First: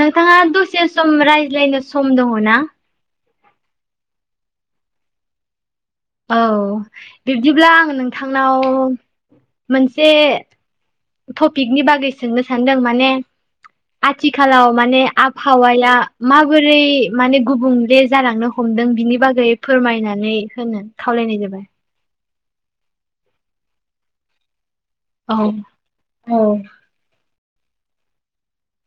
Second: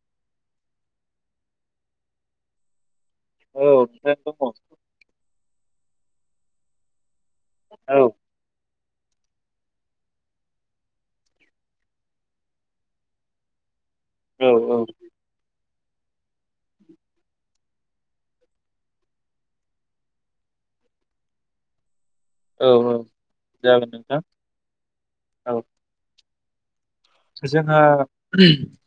नोंथाङा दसे सम रायज्लायनो सम दङ ना? औ थायम दङ औ बिब्दिब्ला आङो नोंथांनाव मोनसे टपिकनि बागै सोंनो सानदों माने आथिखालाव औ माने आबहावाय दा माबोरै माने गुबुंले जालांनो हमदों बिनि बागै फोरमायनानै होनो खावलायनाय जाबाय औ औ जागोन नोंथां औ औ जोंहा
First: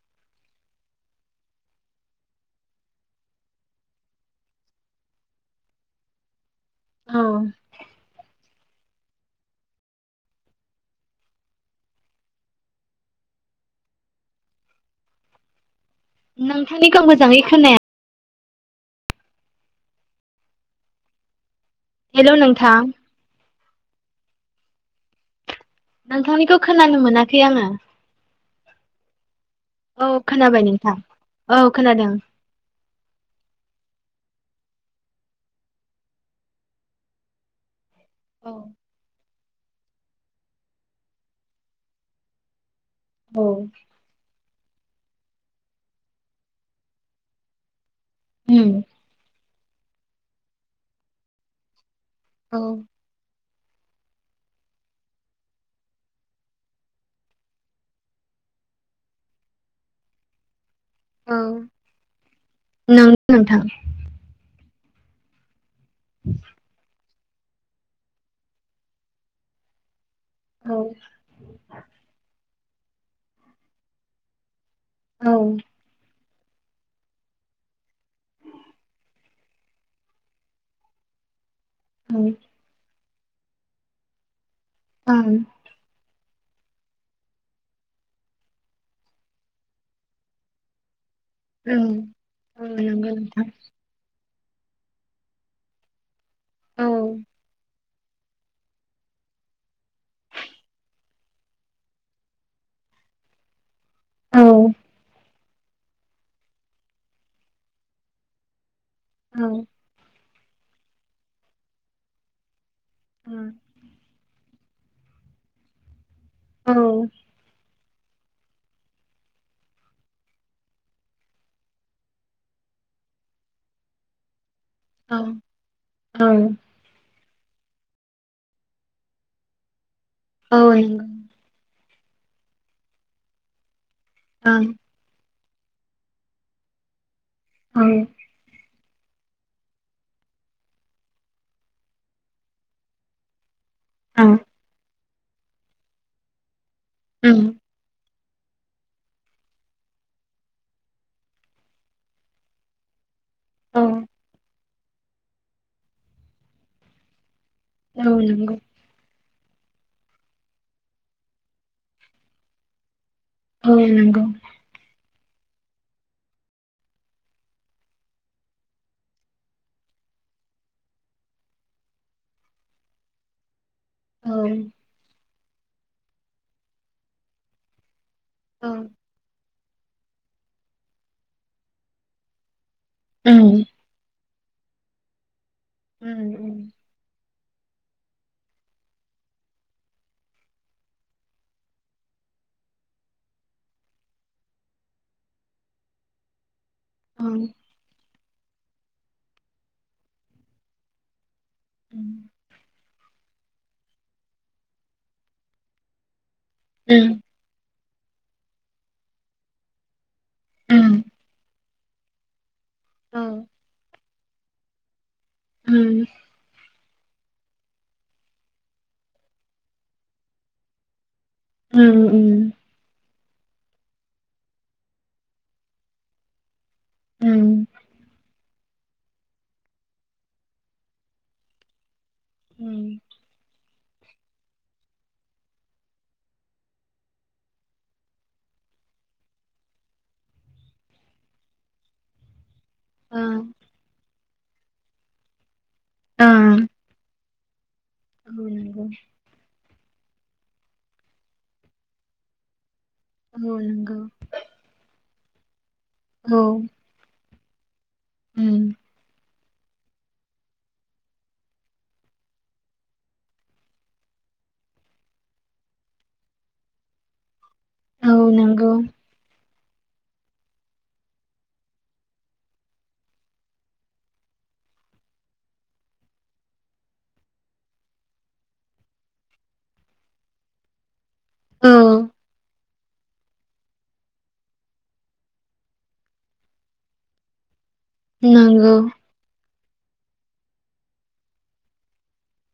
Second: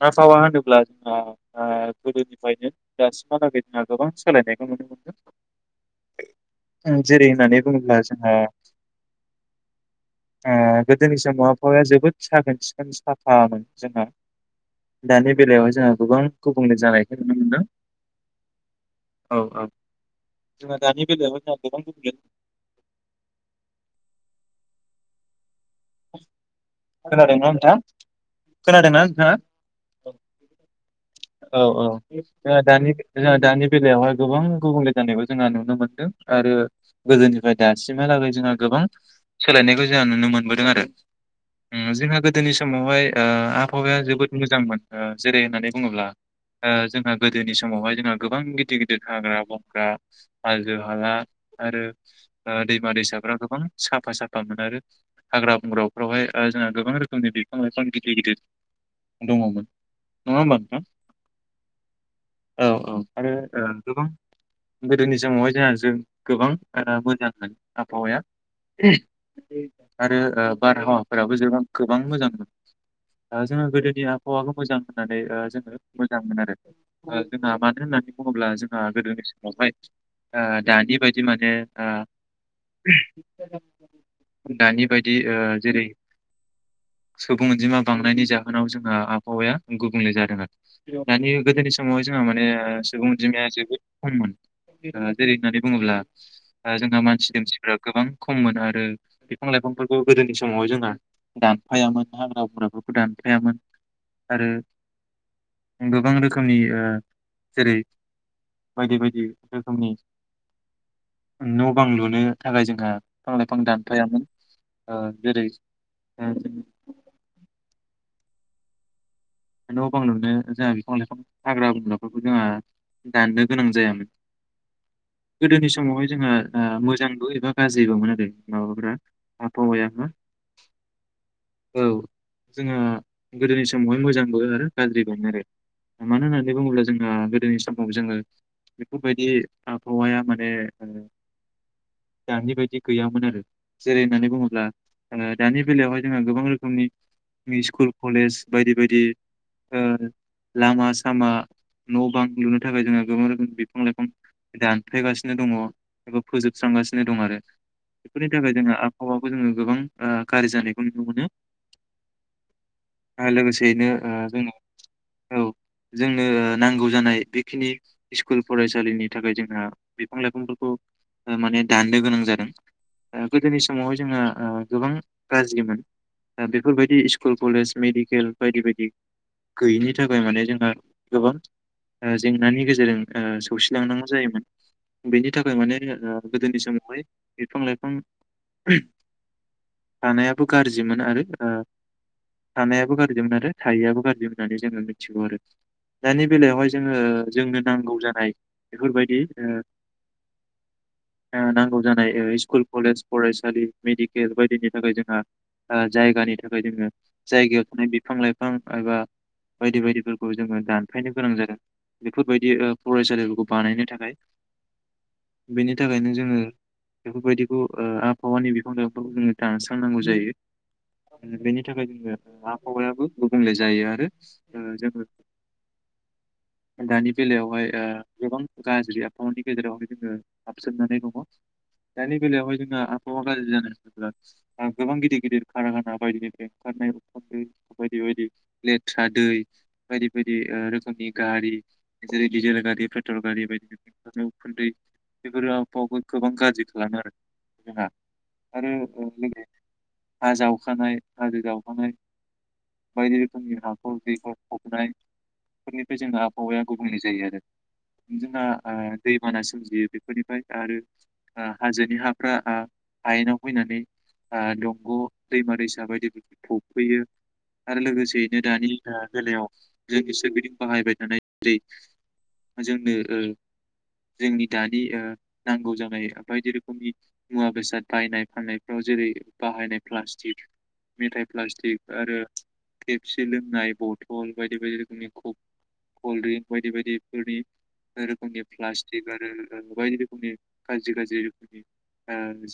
आबहावा होनोब्ला जोंहा आ गोदोनिफ्रायनो दासिमहालागै जोंहा गोबां सोलायनायखौ नुनो मोनदों औ जेरै होननानै बुङोब्ला जोंहा ओ गोदोनि समावबो जोबोद साखोन सिखोन सि साफफा मोन जोंहा दानि बेलायावहाय जोङो गोबां गुबुंले नोंथांनिखौ जानायखौ नुनो मोजाङै मोनदों खोनाया औ औ जोंहा दानि बेलायावबो जा हेलौ नोंथां नोंथांनिखौ खोनानो मोनाखै खोनादोंना आङो नोंथां खोनादोंना नोंथाङा? औ खोनाबाय नोंथां औ औ जोंहा दानि जोंहा दानि बेलायावहाय गोबां गुबुंले जानायखौ जोंहा नुनो मोनदों आरो गोदोनिफ्राय दा सिमहालागै औ जोंहा गोबां सोलायनायखौ जोंहा नुनो मोनबोदों आरो उम जोंहा गोदोनि स समावहाय ओ औ आबहावाया जोबोद मोजांमोन ओ जेरै होननानै बुङोब्ला ओ जोंहा गोदोनि समावहाय जोंहा गोबां उम गिदिर गिदिर हाग्रा बं ग्रा हाजो हाला आरो औ ओ दैमा दैसाफ्रा गोबां साफा साफामोन आरो हाग्रा बंग्राफ्रावहाय जोंहा गोबां रोखोमनि बिफां लाइफां गिदिर गिदिर दङमोन नङा होमबा? हु औ औ औ नंगौ आरो नोंथां। ओ गोबां गोदोनि समावहाय जोंहा जों गोबां आदा मोजां [unintelligible] ओ आबहावा आरो ओ औ बारहावाफ्राबो जोबां गोबां मोजां मोन दा जोङो गोदोनि आबहावाखौ मोजां होननानै औ ओ जों मोजां मोन आरो ओ जोंहा मानो होननानै बुङोब्ला जोंहा गोदोनि समावहाय ओ दानि बायदि माने आ दानि बायदि ओं ओ जेरै सुबुं अनजिमा बांनायनि जाहोनाव जोंहा आबहावाया गुबुंले जादों आरो बेयाव दानि गोदोनि ओं समाव जोंहा माने औ नंगौ सुबुं नोंथां अजिमाया जोबोद खममोन जैरै होननानै बुङोब्ला ओ औ जोंहा मानसि दोमसिफ्रा गोबां खममोन आरो बिफां लाइफांफोरखौ गोदोनि समाव जोंहा दानफायामोन हाग्रा बंग्राफोरखौ दानफायामोन औ आरो गोबां रोखोमनि ओ जेरै बायदि बायदि औ रोखोमनि न' बां लुनो थाखाय जों आ फां औ लाायफां दानफायामोन ओ जेरै ओ औ न बां नुनो जोङो बिफां लाइफां हाग्रा बंग्राफोरखौ जोङो दाननो गोनां जायामोन औ गोदोनि समावहाय औ जोंहा नंगौ मोजांबो मा गाज्रिबोमोन आरो माबाफ्रा आबहावाया ना औ जोङो गोदोनि समावहाय मोज बो ओं आरो गाज्रि मोन आरो मानोना लेबा बुंब्ला जोंहा गोद दिनै औ समाव जोङो बेफोरबायदि आबहावाया माने ओ दानि बायदि गैयामोन आरो जेरै औ होननानै बुंङोब्ला जोङो दानि बेलायावहाय जोंहा गोबां रोखोमनि उम मिसकल कलेज बायदि बायदि ओ लामा सामा न' बां लुनो थाखाय जोङो गोबां रोखोम औ बिफां लाइफां दानफायगासिनो दङ एबा फोजोबस्रांगासिनो दं आरो औ बेफोरनि नंगौ थाखाय जोङो आबहावाखौ जोङो गोबां ओ गाज्रि जानायखौ नुनो मोनो आरो औ लोगोसेयैनो ओ नंगौ जों औ जोंनो नांगौ जानाय बेखिनि स्कुल फरायसालिनि थाखाय जोंहा बिफां लाइफांफोरखौ ओ माने दाननो गोनां जादों ओ गोदोनि समावहाय जोङो औ ओ गोबां गाज्रिमोन दा बेफोरबायदि स्कुल कलेज मेडि खेल बायदि औ बायदि गैयिनि थाखाय माने जोंहा गोबां ओ जेंनानि गेजे जेरजों ओ उम सौसिलांनांगौ जायोमोन बिनिद नि थाखाय ओ माने उम गोदोनि समावहाय बिफां लाइफां थानायाबो गाज्रिमोन आरो ओ थानायाबो गाज्रिमोन आरो थायैयाबो गाज्रि होननानै जोङो मिथिगौ आरो दानि बेलायावहाय जोङो उम औ जोंनो नांगौ जानाय बेफोरबायदि ओ ओ नांगौ उम जानाय ओ स्कुल कलेज फरायसालि मेडिकेल बायदिनि थाखाय जोंहा ओ जायगानि था थाखाय जोङो जायगायाव थानाय बे बिफां लाइफ बिफां एबा बायदि बायदि गोल खौ जोङो उम दानफायनो गोनां जादों। बेफोरबायदि। औ फरायसालिफोरखौ बानायनो थाखाय। बेनि उम थाखायनो जोङो। बेफोरबायदिखौ आबहावानि बिफां लाइफां फोरखौ जोङो दानस्रांनांगौ जायो। बेनि थाखाय उम जोङो आबहावायाबो। गुबुंले जायो आरो जोङो। दानि उम बेलायावहाय गोबां। गाज्रि आबहावानि गेजेरावहाय जोङो हाबसोमनानै दङ। दानि दिनावहाय जोङो उम आबहावा गाज्रि जादों गोबां गिदिर गिदिर खारखाना बायदिनिफ्रिय ओनखारनाय उखुन्दै। बायदि बायदि लेथ्रा दै बायदि बायदि रोखोमनि गारि जेरै डिजेल गारि ओ पेट्रल गारि बायदि रोखोमनि। उखुन्दै बेफोरो आ बहावखौ गोबां गाज्रि खालामो आरो। [unintelligible] ओ औ नंगौ आरो हा जावखानाय हाजो जावखानाय। बायदि रोखोमनि औ हाखर नंगौ दैखर जावनाय। फोरनिफ्राय जोंङो औ आबहावाया गुबुंल जायो आरो। बिदिना उम दै मानास सोमजियो बेफोरनिफ्राय आरो हाजोनि हाफ्रा हायेनाव फैनानै दंग' दैमा दैसा बायदिफोरखौ फबफैयो। आरो औ लोगोसेयैनो दानि नंगौ बेलायाव। जोंनि सोरगिदिं बाहायबाय थानाय जि जोंनो जोंनि दानि नांगौ जानाय बायदि रोखोमनि मुवा बेसाद बायनाय फाननायफ्राव जेरै बाहायनाय प्लास्टिक। मेथाइ प्लासटिक औ आरो पेबसि लोंनाय बथल बायदि बायदि रोखोमनि कल्ड्रिंक बायदि बायदिफोरनि। रोखोमनि नंगौ प्लासटिक आरो। बायदि रोखोमनि गाज्रि गाज्रि रोखोमनि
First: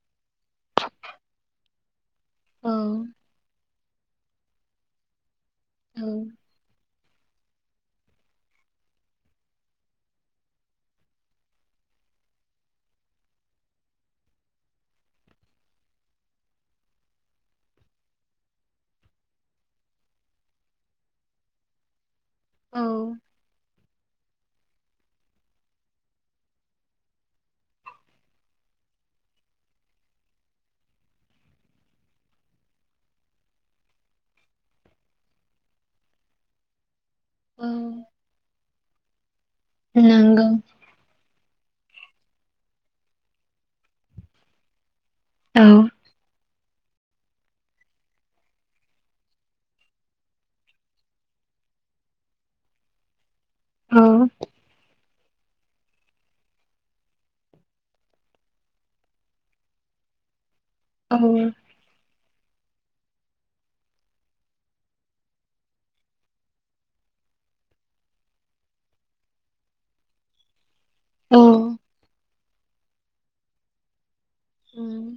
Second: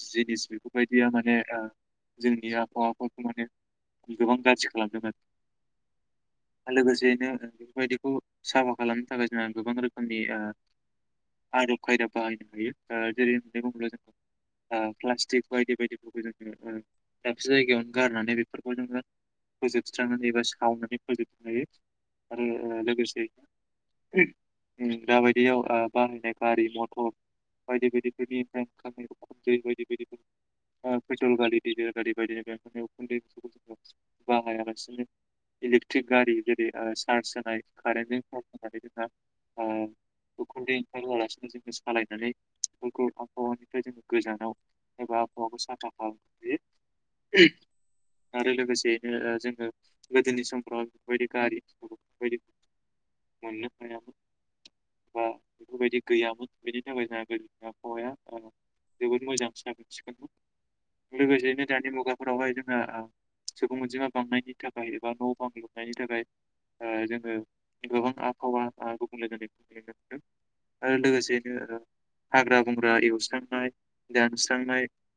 जिनिस बेफोरबायदिया माने। जोंनि औ आबहावाफोरखौ माने। गोबां गाज्रि खालामदों औ आरो लोगोसेयै बेफोरबायदिखौ साफा खालामनो थाखाय जोंहा गोबां रोखोमनि आदब खायदा बाहायनो हायो जेरै होननानै बुङोब्ला जोङो प्लास्टिक बायदि बायदिफोरखौ जोङो दाबसे जायगायावनो गारनानै बेफोर बेखौ जोंङो फोजोबस्रांनानै एबा सावनानै फोजोबनो हायो आरो ओ औ लोगोसे [inaudible] बाहायालासिनो इलेक्ट्रिक गारि जेरै ओ चार्ज होनाय औ कारेन्टजों चार्ज होनानै ओ नंगौ [unintelligible] सालायनानै बैफोर आबहावानिफ्राय जोङो गोजानाव [unintelligible] औ [inaudible] आरो लोगोसेयैनो ओ जोङो गोदोनि समफ्राव बेफोर बायदि गारि बेफोर मोननो औ हायामोन बा बेफोर बायदि गैयामोन बेनि थाखाय जोंहा गोदोनि आबहावाया जोबोद मोजां साखोन सिखोनमोन औ लोगोसेैनो दानि मुगाफोरावहाय [inaudible] सुबुं अनजिमा बांनायनि थाखाय एबा न' बां लुनायनि थाखाय ओ जोङो गोबां आबहावा गुबुंले जानायखौ नुनो मोनदों आरो ओ‌ लोगोसेयैनो हाग्रा बंग्रा एवस्रांनाय दानस्रांनाय उम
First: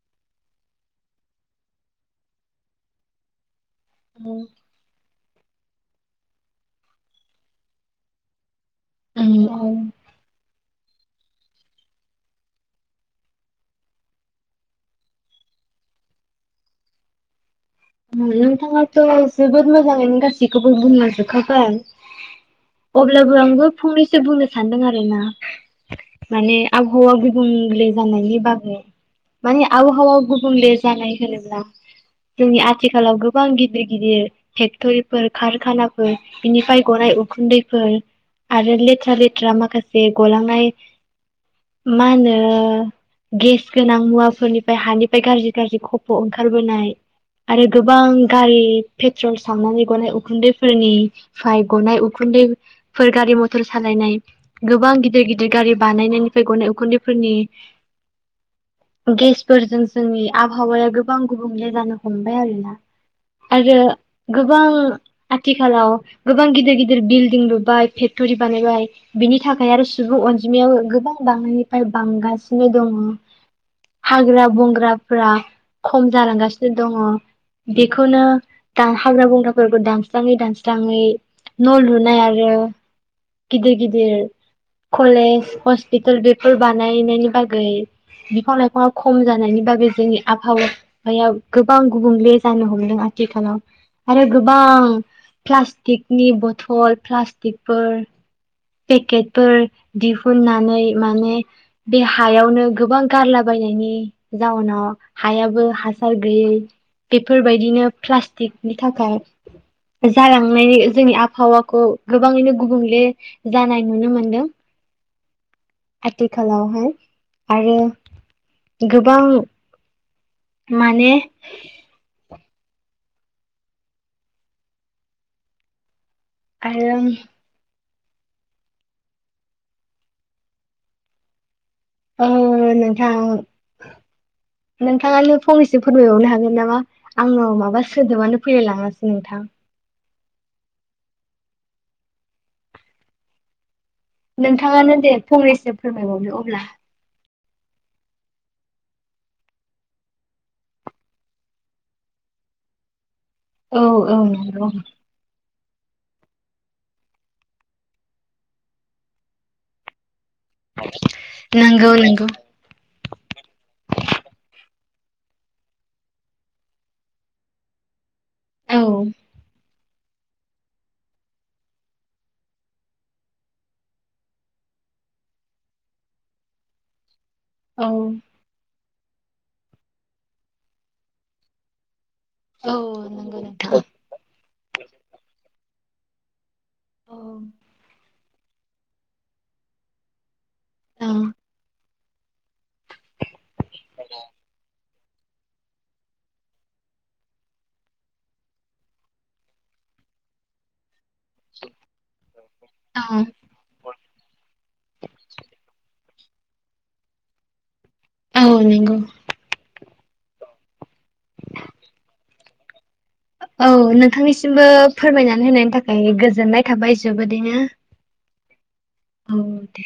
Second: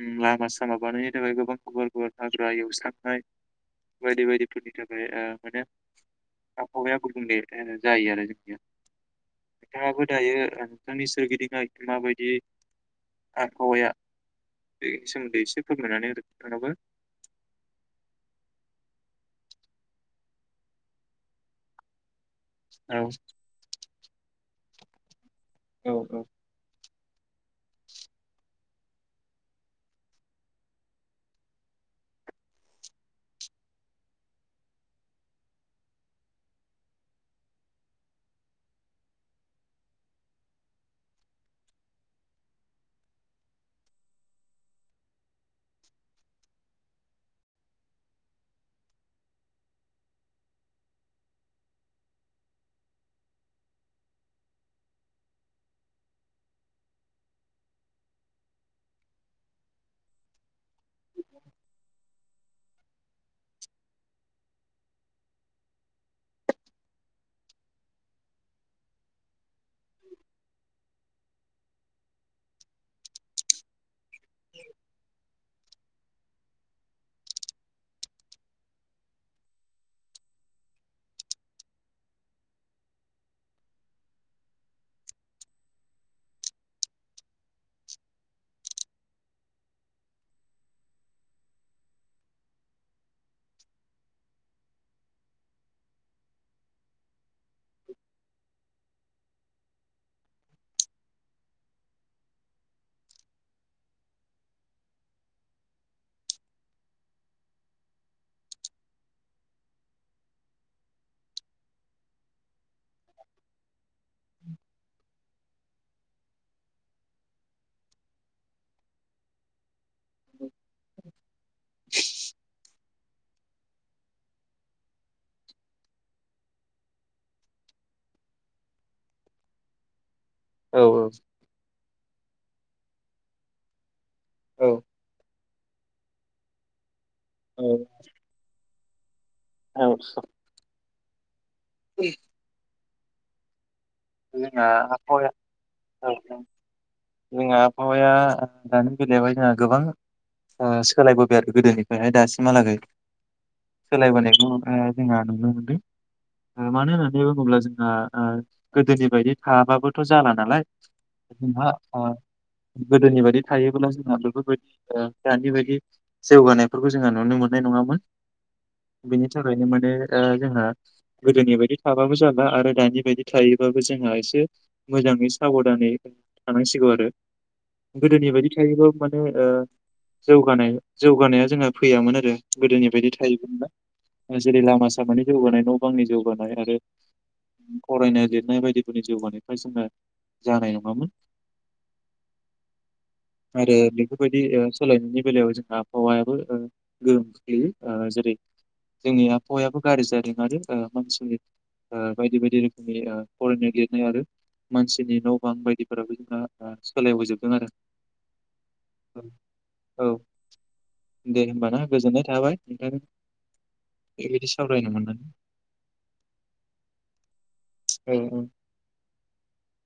उम लामा सामा बानायनो थाखाय गोबां गुवार गुवार हा हाग्रा एवस्रांनाय बायदि‌ उम बायदिफोरनि थाखाय ओ माने आबहावाया गुबुंले ओ जायो आरो जोंनिया उम नोंथाङा औ बो दायो ओ बिथांनि सोरगिदिं मा बायदि आबहावाया बेनि सोमोन्दै एसे फोरमायनानै नोंथांआबो नोंथाङाथ' जोबोद मोजांङैनो गासैखौबो बुंलांजोबखाबाय औ अब्लाबो आंबो फंनैसो बुंनो सै सान्दों आरोना औ माने आं आबहावा गुबुंले जानायनि बागै माने आबहावा गुबुंले जानाय होनोब्ला जोंनि आ आथिखालाव गोबां गिदिर गिदिर पेक्ट'रिफोर कारखानाफोर बिनिफ्राय गनाय उखुन्दैफोर आरो लेथ्रा लेथ्रा माखासे गलांनाय मा होनो गेस गोनां मुवाफोरनिफ्राय हानिफ्राय गाज्रि गाज्रि खफ' ओंखारबोनाय आरो गोबां गारि पेट्रल सावनानै गनाय उखुन्दैफोरनिफ्राय गनाय उखुन्दैफोर गारि मथर सालायनाय गोबां गिदिर गिदिर गारि बानायनायनिफ्राय गनाय उखुन्दैफोरनि गेसफोरजों जोंनि आबहावाया गोबां गुबुंले जानो हमबाय आरोना आरो गोबां आथिखालाव गोबां गिदिर गिदिर बिल्डिं लुबाय फेक्टरि बानायबाय बिनि थाखाय आरो सुबुं अनजिमायाव गोबां बांनायनिफ्राय बांगासिनो दङ हाग्रा बंग्राफ्रा खम जालांगासिनो दङ बेखौनो दा हाग्रा बंग्राफोरखौ दानस्राङै दानस्राङै न' लुनाय आरो गिदिर गिदिर कलेज, हस्पिटाल बेफोर बानायनायनि बागै बिफां लाइफाङा खम जानायनि बागै जोंनि आबहावाया गोबां गुबुंले जानो हमदों आथिखालाव आरो गोबां प्लास्टिकनि बथल प्लास्टिकफोर पेकेटफोर दिहुननानै माने बे हायावनो गोबां गारलाबायनायनि जाउनाव हायाबो हासार ओ बेफोरबायदिनो प्लास्टिकनि थाखाय जालांनायनि जोंनि आबहावाखौ गोबाङैनो गुबुंले जानाय नुनो मोनदों। आथिखालावहाय आरो गोबां माने [inaudible] आरो औ औ ओ औ औ नोंथां औ। औ नोंथाङा फंनैसो फोरमायबावनो हागोन नामा? आङो औ माबा सोदोबानो फैलायलाङा। नोंथां औ [inaudible] जोंहा नोंथाङानो दे आबहावाया फंनैसो औ फोरमायबावदो अब्ला। जोंहा आबहावाया दानि बेलायावहाय जोंहा गोबां ओ सोलायबोबाय आरो गोदोनिफ्रायहाय दासिमहालागै। औ औ सोलायबोनायखौ नंगौ जोंहा नुनो मोनो। ओ मानो होननानै बुङोब्ला जोंहा ओ गोदोनि बायदि थायाबाबोथ' जाला नालाय जोंहा नंगौ ओ नंगौ गोदोनि बायदि थायोब्ला जोंहा बेफोरबायदि दानि बायदि जौगानायफोरखौ जोंहा नुनो मोननाय नङामोन। औ बेनि थाखायनो माने ओ जोंहा गोदोनि बायदि थाबाबो जाला आरो दानि बायदि थायो बाबो जोंहा एसे मोजाङै साबधानै थानांसिगौ आरो। औ गोदोनि बायदि थायोबाबो ओ जौगानाया जौगानाया जोंहा फैयामोन औ गोदोनि बायदि नंगौ थायोमोन नोंथां ना जेरै लामा सामानि जौगानाय न' गावनि जौगानाय रा औ [unintelligible] नाय बायदिफोरनि जिउगानिफ्राय जोङो जानाय औ नङामोन। आरो बेफोरबायदि ओ सोलायनायनि बेलायाव जोंहा आबहावायाबो गोहोम खोख्लैयो जेरै जोंनि आबहावायाबो गाज्रि जादों आरो ओ। मानसिनि ओ बायदि बायदि रोखोमनि ओ। फरायनाय लिरनाय आरो मानसिनि न' बां बायदिफोराबो। सोलायबोजोबदों आरो। औ नंगौ। औ। दे होमबाना गोजोननाय थाबाय। खिनथादो। औ नोंथांनिसिमबो फोरमायनानै होनायनि थाखाय गोजोननाय थाबाय जोबोदैनो। ओं ओं। औ दे